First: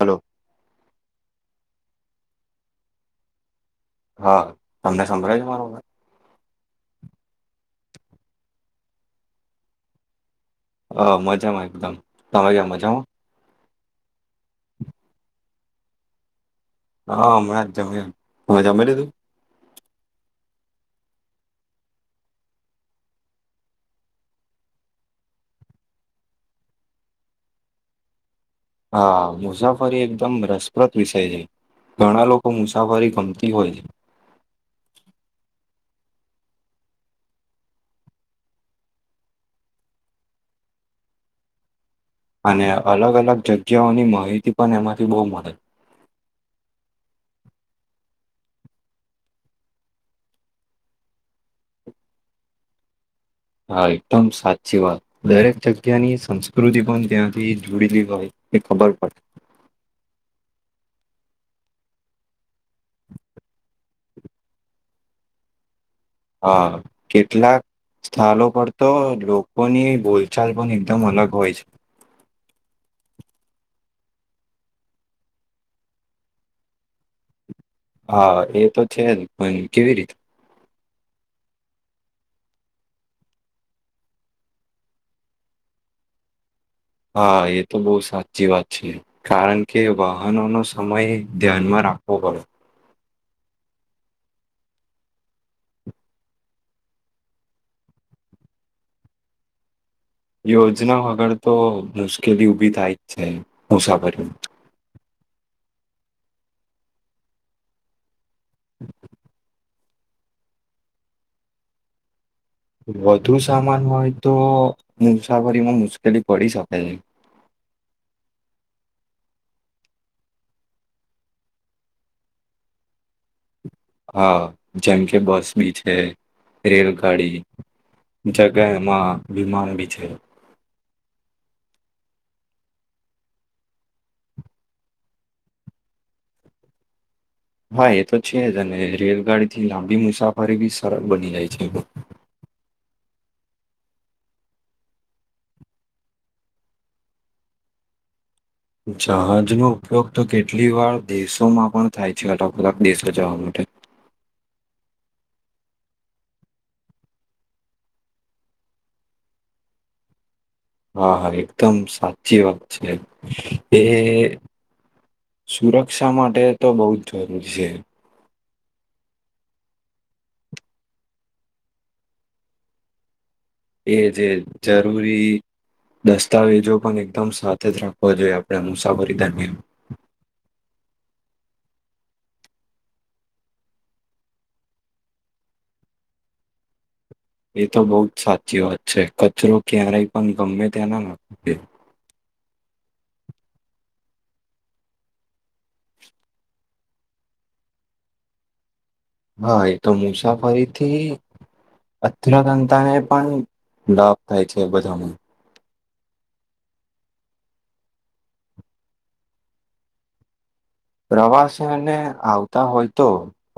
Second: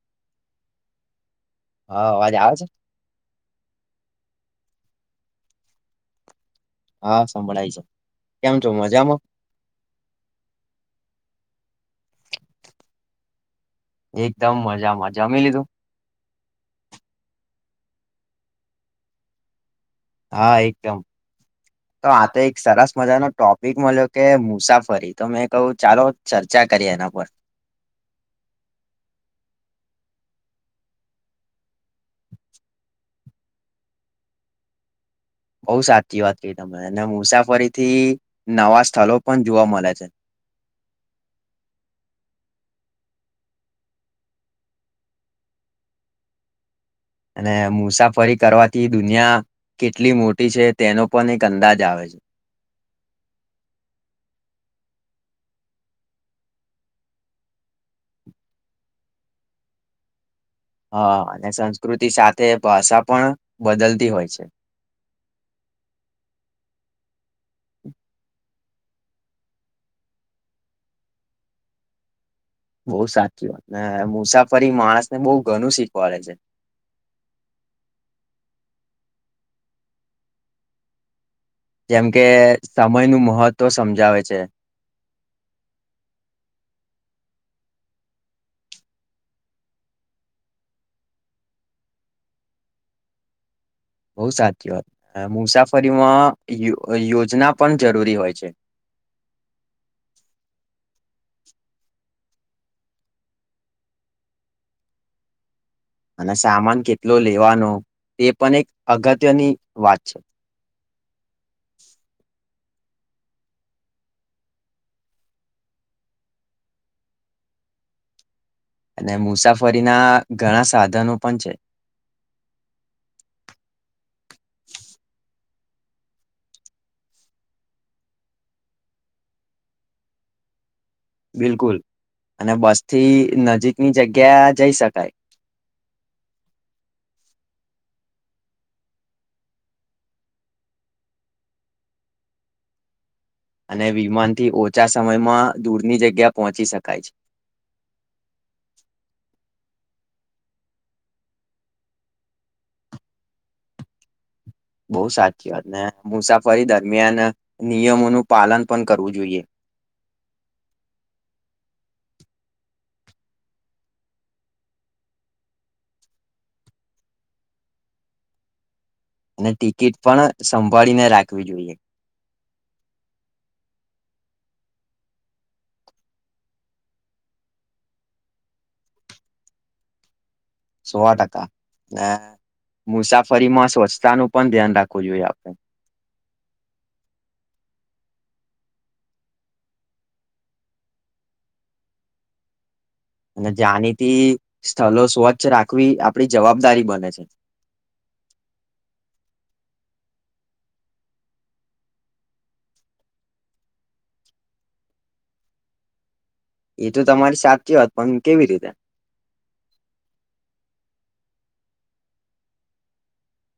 Hello. હા અવાજ આવે છે. હા તમને સંભળાય છે મારો અવાજ. હા સંભળાય છે કેમ છો મજામાં. હા મજામાં એકદમ તમે કેમ મજામાં. એકદમ મજામાં જમી લીધું હા અમણા જમયુ તમે જમી લીધું. હા એકદમ તો આ તો એક સરસ મજાનો ટોપિક મલ્યો કે મુસાફરી તો મેં કયું ચાલો ચર્ચા કરીએ એના પર હા મુસાફરી એકદમ રસપ્રદ વિષય છે. ઘણા લોકો મુસાફરી ગમતી હોય [inaudible] બઉ સાચી વાત કીધી તમે ને મુસાફરીથી નવા સ્થલો પણ જોવા મલે છે. [inaudible] અને અલગ અલગ જગ્યાઓની માહિતી પણ એમાંથી બોવ મલે. અને મુસાફરી કરવાથી દુનિયા કેટલી મોટી છે તેનો પણ એક અંદાજ આવે છે. [inaudible] હા એકદમ સાચી વાત દરેક જગ્યાની સંસ્કૃતિ પણ ત્યાંથી જુડીલી હોય. એ ખબર પડ [inaudible] હા અને સંસ્કૃતિ સાથે ભાષા પણ બદલતી હોય છે. [inaudible] હા કેટલાક સ્થાનો પર તો લોકોની બોલચાલ પણ એકદમ અલગ હોય છે. બો સાચી વાત ને મુસાફરી માણસ ને બોવ ઘણું શીખવાડે છે. [inaudible] હા એ તો છે જ ભઈ કેવી રીત જેમ કે સમય નું મહત્વ સમજાવે છે. [inaudible] હા એ તો બો સાચી વાત છે કારણ કે વાહનોનો સમય ધ્યાનમાં રા રાખવો પડે. બો સાચી વાત અ મુસાફરીમાં યોજ યોજના પણ જરૂરી હોય છે. [inaudible] યોજના વગર તો મુશ્કેલી ઉભી થાય જ છે મુસાફરી માં [inaudible] અને સામાન કેટલો લેવાનો એ પણ એક અગત્યની વાત છે. વધુ સામાન હોય તો મુસાફરીમાં મુશ્કેલી પડી શકે છે. અને મુસાફરીના ઘણા સાધનો પણ છે. હા જેમ કે બસ બી છે રેલગાડી જગ્યા એમાં વિમાન ભી છે. બિલકુલ અને બસ થી નજીકની જગ્યા જઈ શકાય. [inaudible] હા એ તો છે જ અને રેલગાડી થી લાંબી મુસાફરી બી સરળ બની જાય છે. [inaudible] અને વિમાનથી ઓછા સમયમાં દૂરની જગ્યા પહોંચી શકાય છે. [inaudible] જહાજનો ઉપયોગ તો કેટલી વાર દેશોમાં પણ થાય છે અલગ અલગ દેશો જવા માટે [inaudible] બો સાચી વાત ને મુસાફરી દરમિયાન નિયમોનું પાલન પણ કરવું જોઈએ. હા હા એકદમ સાચી વાત છે એ. સુરક્ષા માટે તો બહુ જ જરૂરી છે. અને ટિકિટ પણ સંભાળીને રાખવી જોઈએ. એ જે જરૂરી દસ્તાવેજો પણ એકદમ સાથે જ રાખવો જોઈએ આપણે મુસાફરી દરમિયાન. સોવા ટકા હ. મુસાફરીમાં સ્વચ્છતાનું પણ ધ્યાન રાખવું જોઈએ આપણે. એ તો બહુ જ સાચી વાત છે કચરો ક્યારેય પણ ગમે ત્યાંના નથી. અને જાયાનીથી સ્થળ સ્વચ્છ રાખવી આપડી જવાબદારી બને છે. હા એ તો મુસાફરીથી અથતતાને પણ લાભ થાય છે બધાનો. એ તો તમારી સાચી હોત પણ કેવી રીતે? પ્રવાસીને આવતા હોય તો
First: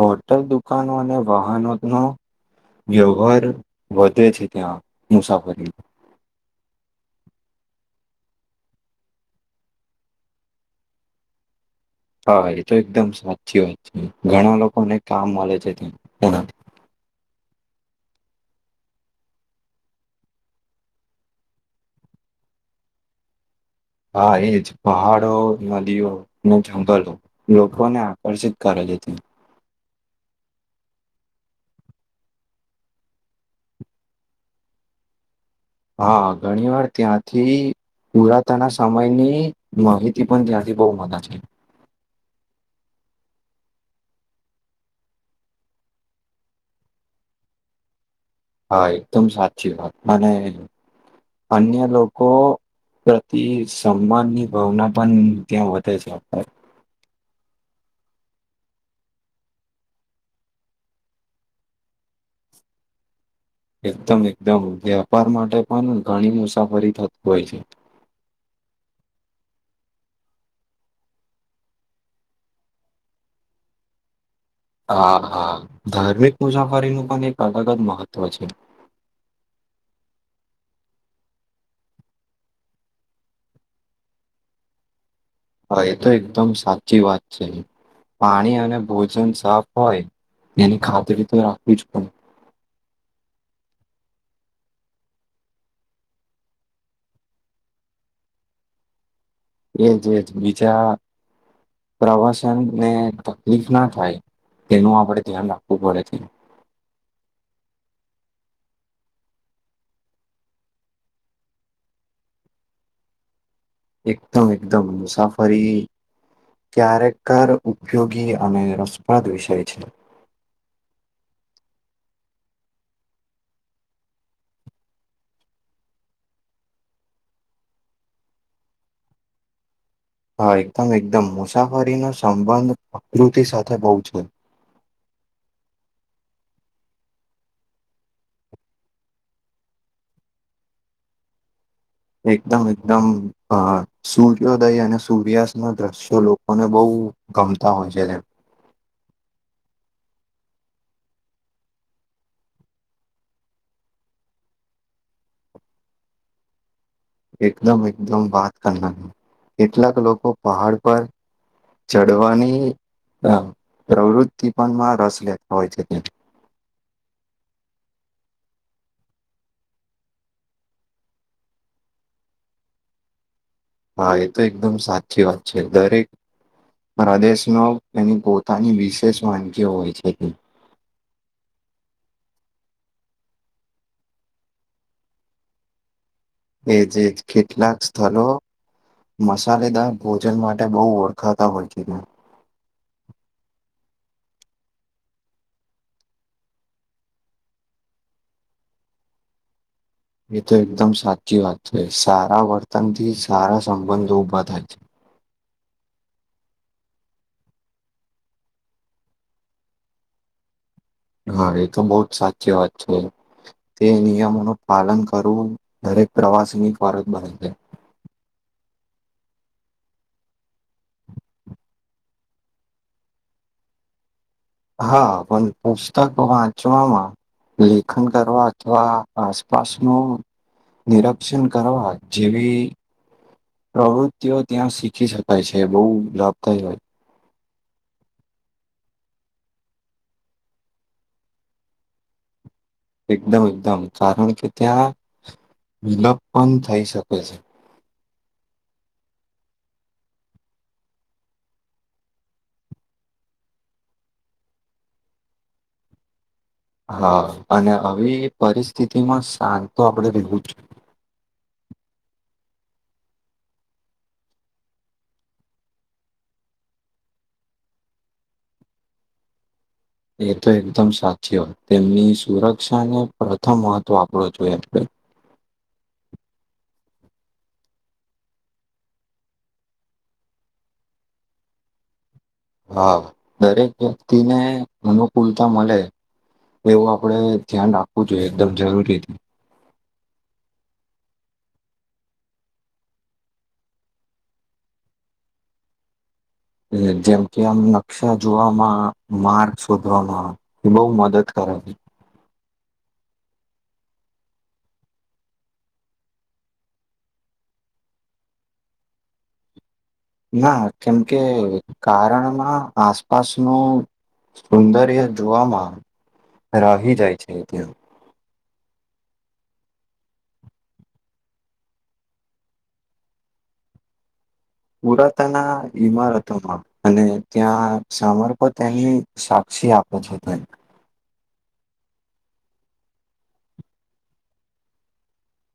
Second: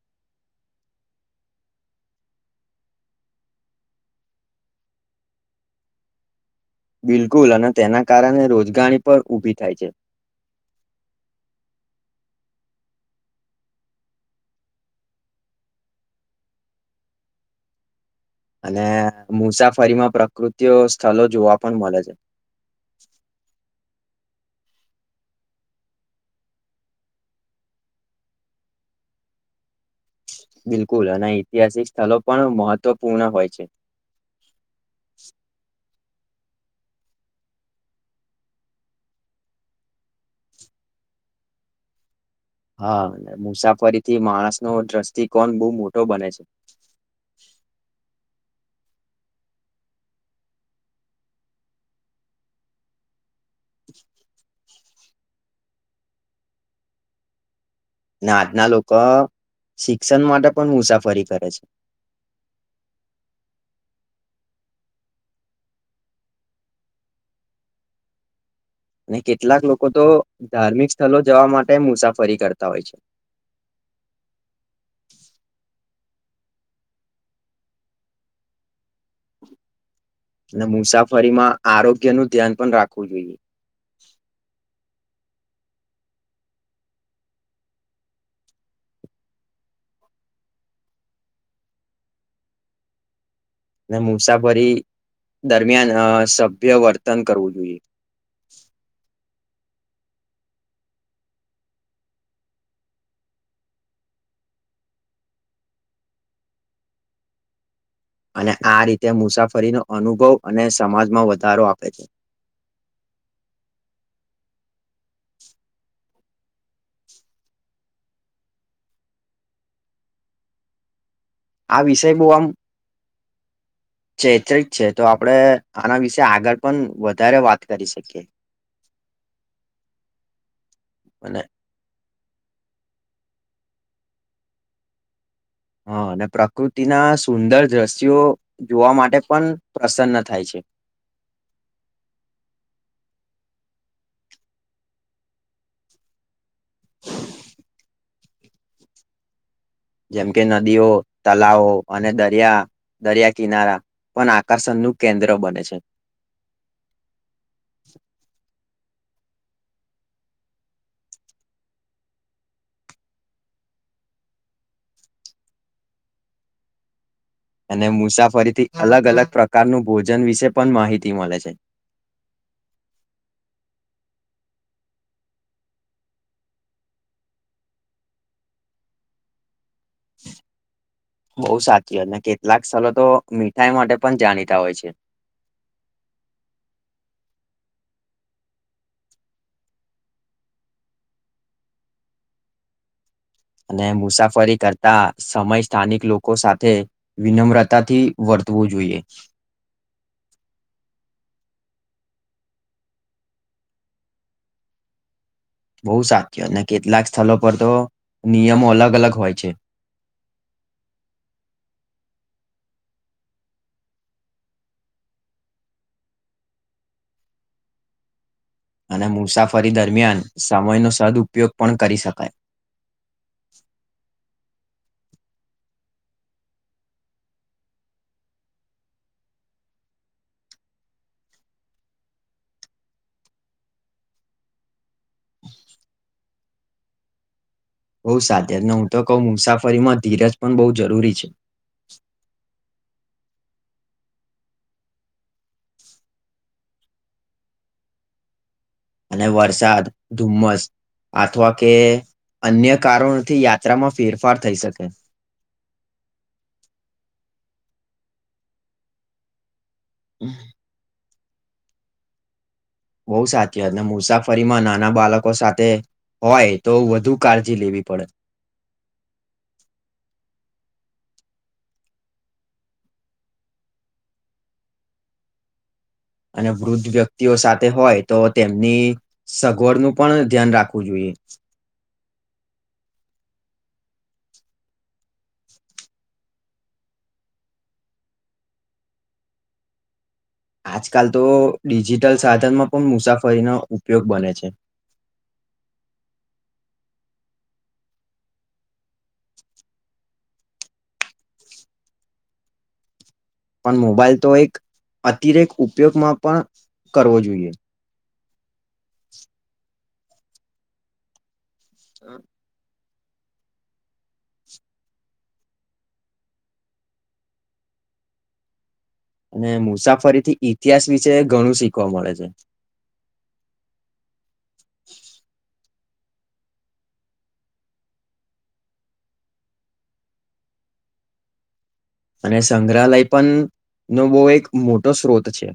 હોટલ દુકાનો અને વાહનો ન વ્યવહાર વધે છે ત્યાં મુસાફરી. બિલકુલ અને તેના કારણે રોજગારી પણ ઊભી થાય છે. હા એ તો એકદમ સાચી વાત છે, ઘણા લોકોને કામ મળે છે ત્યાંણા. અને મુસાફરીમાં પ્રકૃતિઓ સ્થળ જોવા પણ મળે છે. હા એજ પહાડો, નદીઓ, ને જંગલો લોકોને આકર્ષિત કરે છે. કરે છે. બિલકુલ અને ઐતિહાસિક સ્થળ પણ મહત્વપૂર્ણ હોય છે. [inaudible] હા ઘણી વાર ત્યાંથી પુરાતાના સમયની માહિતી પણ ત્યાંથી બહ મજા છે. હા મુસાફરી થી માણસ નો દ્રષ્ટિકોણ બહુ મોટો બને છે. [inaudible] હા એકદમ સાચી વાત મને અન્ય લોકો પ્રતિ સન્માનની ભાવના પણ ત્યાં વધે છે આપને. આજના લોકો શિક્ષણ માટે પણ મુસાફરી કરે છે. એકદમ એકદમ વેપાર માટે પણ ઘણી મુસાફરી થતી હોય છે. અને કેટલાક લોકો તો ધાર્મિક સ્થળ જવા માટે મુસાફરી કરતા હોય છે. હા હા. ધાર્મિક મુસાફરીનું પણ એક અલગ જ મહત્ત્વ છે. અને મુસાફરીમાં આરોગ્ય નું ધ્યાન પણ રાખવું જોઈએ. હા એ તો એકદમ સાચી વાત છે. પાણી અને ભોજન સાફ હોય, તેની ખાતરી તો રાખવી જ પડે. અને મુસાફરી દરમિયાન સભ્ય વર્તન કરવું જોઈએ. [inaudible] એ જે બીજા પ્રવાસન ને તકલીફ ના થાય. તેનું આપડણે ધ્યાન રાખવું પડે છે. [unintelligible] અને આ રીતે મુસાફરીનો અનુભવ અને સમાજમાં વધારો આપે છે. [unintelligible] એકદમ એકદમ મુસાફરી ક્યારેકર ઉપયોગી અને રસપ્રદ વિષય છે. આ વિષય બહ, આમ ચેતિત છે, તો આપણે આના વિશે આગળ પણ વધારે વાત કરી શકીએ [unintelligible] હા, એકદમ એકદમ અને મુસાફરીનો, સંબંધ પ્રકૃતિ સાથે બહુ છે. હા, અને પ્રકૃતિના સુંદર દ્રશ્યો જોવા માટે પણ પ્રસન્ન થાય છે. [unintelligible] એકદમ એકદમ અ સૂર્યોદય, અને સૂર્યાસ્તના દ્રશ્યો લોકોને બહ ગમતા હોય છે, જને જેમ, કે નદીઓ તલાવો, અને દરિયા, દરિયા કિનારા પણ આકર્ષણનું કેન્દ્ર બને છે. એકદમ, એકદમ વાત કરનારની, કેટલાક લોકો પહાડ પર ચડવાની હમ, પ્રવૃતિ પણમાં રસ લેતા હોય છે, તેમ અને મુસાફરીથી અલગ, અલગ પ્રકારનું ભોજન વિશે પણ માહિતી મળે છે. [unintelligible] હા, એ તો એકદમ સાચી વાત છે, દરેક પ્રદેશમા એની, પોતાની વિશેષ વાની બઉ સાચી, એ કે લાક સલોતો મીઠાઈ, માટે પણ જાણીતા હોય છે. એજ, કેટલાક સ્થળ મસાલેદાર ભોજન, માટે બહુ ઓળખાતા હોય છે. અને મુસાફરી કરતા સમય સ્થાનિક, લોકો સાથે વિનમ્રતાથી વ વધવું, જોઈએ એ તો એકદમ સાચી વાત છે, સારા વર્તનથી સારા સંબંધો ઉઊભા થાય છે. બહુ સાચ્ય અને કેટલાક સ્થળ પર, તો નિયમો અલગ અલગ હોય છે. [unintelligible] હા, એ તો બહજ સાચી વાત છે, તે નિયમો ન પાલન કરવું એક પ્રવાસની ખ્વારત બન છે. [unintelligible] અને મુસાફરી દરમિયાન સમયનો, સદઉપયોગ પણ કરી શકાય [unintelligible] હા, પણ પુસ્તક વાંચવામાં લેખન કરવા, અથવા આસપાસ ન નિરક્ષણ કરવા જેવી, પ્રવૃતિઓ ત્યાં શ ચી શકાય છે, બહુ લાભ થાય હોય. બહુ સાધ્ય જન હું, તો કહ મુસાફરીમાં ધીરજ પણ બહુ જરૂરી છે. એકદમ એકદમ કારણ કે, ત્યાં વિલપ પણ થઈ, શકે છે. અને વરસાદ ધુમ્મસ અથવા કે અન્ય કારણોથી યાત્રામાં ફેરફાર થઈ, શકે હા, અને આવી પરિસ્થિતિમાં શાંત તો આપણેે રહેવું છે. બહુ સાચી, મુસાફરીમાં નાના બાળકો સાથે હોય, તો વધુ કાળજી લેવી પડે એ તો એકદમ સાચી હોય, તેમની સુરક્ષાને પ્રથમ મહત્વ આપણો જોઈ, આપણે અને વૃદ્ધ વ્યક્તિઓ સાથે હોય, તો તેમની સગવડનું પણ ધ્યાન રાખવું જોઈએ [inaudible] હા, દરેક વ્યક્તિને, અનુકૂલતા મળે એવું આપડે ધ્યાન રાખવું, જોઈએ એકદમ જરૂરીથી આજકાલ, તો ડિજિટલ સાધનમાં પણ મુસાફરીનો ઉપયોગ બને છે. [inaudible] જેમ કે આમ નકશા જોવામાં માર શોધવામાં એ બહુ મદદ કર [inaudible] પણ મોબાઈલ તો એક અતિરેક ઉપયોગમાં પણ કરવો જોઈએ ના કેમકે કારણમાં આસ સ નું સૌંદર્ય જોવામાં રાહી જાય છે ત્યાં. અને મુસાફરીથી ઇતિહાસ વિશે ઘણું શીખવા મળે છે. [inaudible] પુરાતના ઈમારતોમાં અને ત્યાં સાર્પ તેની સા ક્ષી આપે છે અને સંગ્રહાલય પણ નો બહુ એક મોટો સ્ત્રોત છે.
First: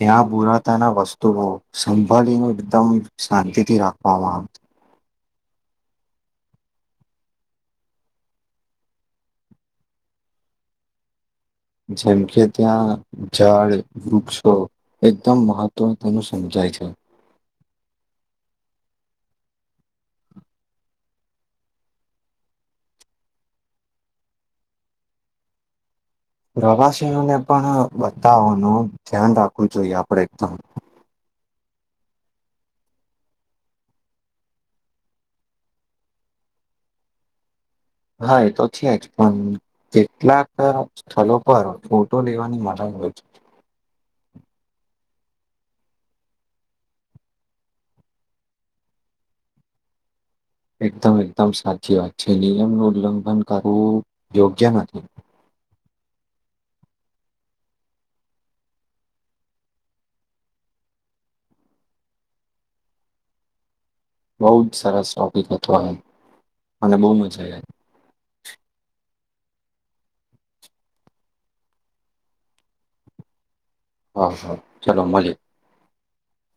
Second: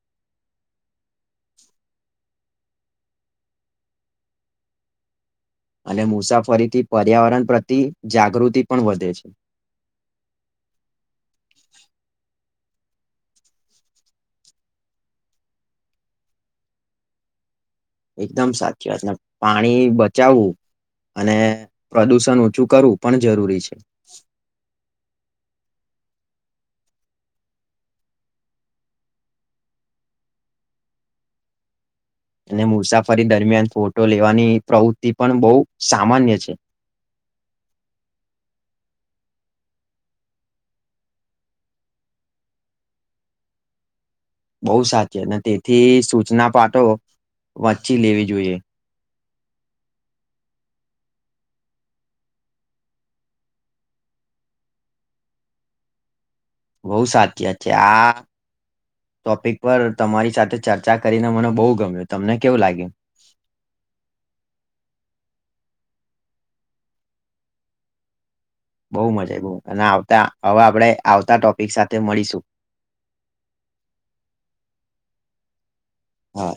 ત્યાં પુરાતાના વસ્તુઓ સંભાળીને એકદમ શાંતિથી રાખવામાં આવતી અને મુસાફરીથી પર્યાવરણ પ્રતિ જાગૃતિ પણ વધે છે. [inaudible] જેમ કે ત્યાં જળ, વૃક્ષો એકદમ મહત્વ તેનું સમજા ય છે. એકદમ સાચી વાત, ને પાણી બચાવવું અને પ્રદુષણ ઓછું કરવું પણ જરૂરી છે. પ્રવાસીઓને પણ બતાવાોનું ધ્યાન રાખવું જોઈએ આપણે એકદમ અને મુસાફરી દરમિયાન ફોટો લેવાની પ્રવૃત્તિ પણ બહુ સામાન્ય છે. [inaudible] હા એ તો છે જ પણ કેટલાક સ્થળ પર ફોટો લેવાની મજ હોય છે. [inaudible] બહુ સાચી અને તેથી સૂચના પાઠો વાચી લેવી જોઈએ. એકદમ એકદમ સાચી વાત છે નિયમ નો ઉલ્લંઘન કરવું યોગ્ય નથી. બહુ સાચી છે આ ટોપિક પર તમારી સાથે ચર્ચા કરીને મને બહુ ગમ્યું, તમને કેવું લાગ્યું? [inaudible] બહુ જ સરસ ટોપિક હતો આ, મને બઉ મજા આ બો મજા આવી અને આવતા હવે આપણે આવતા ટોપિક સાથે મળીશું. હા હા ચલો મળીયે. હા.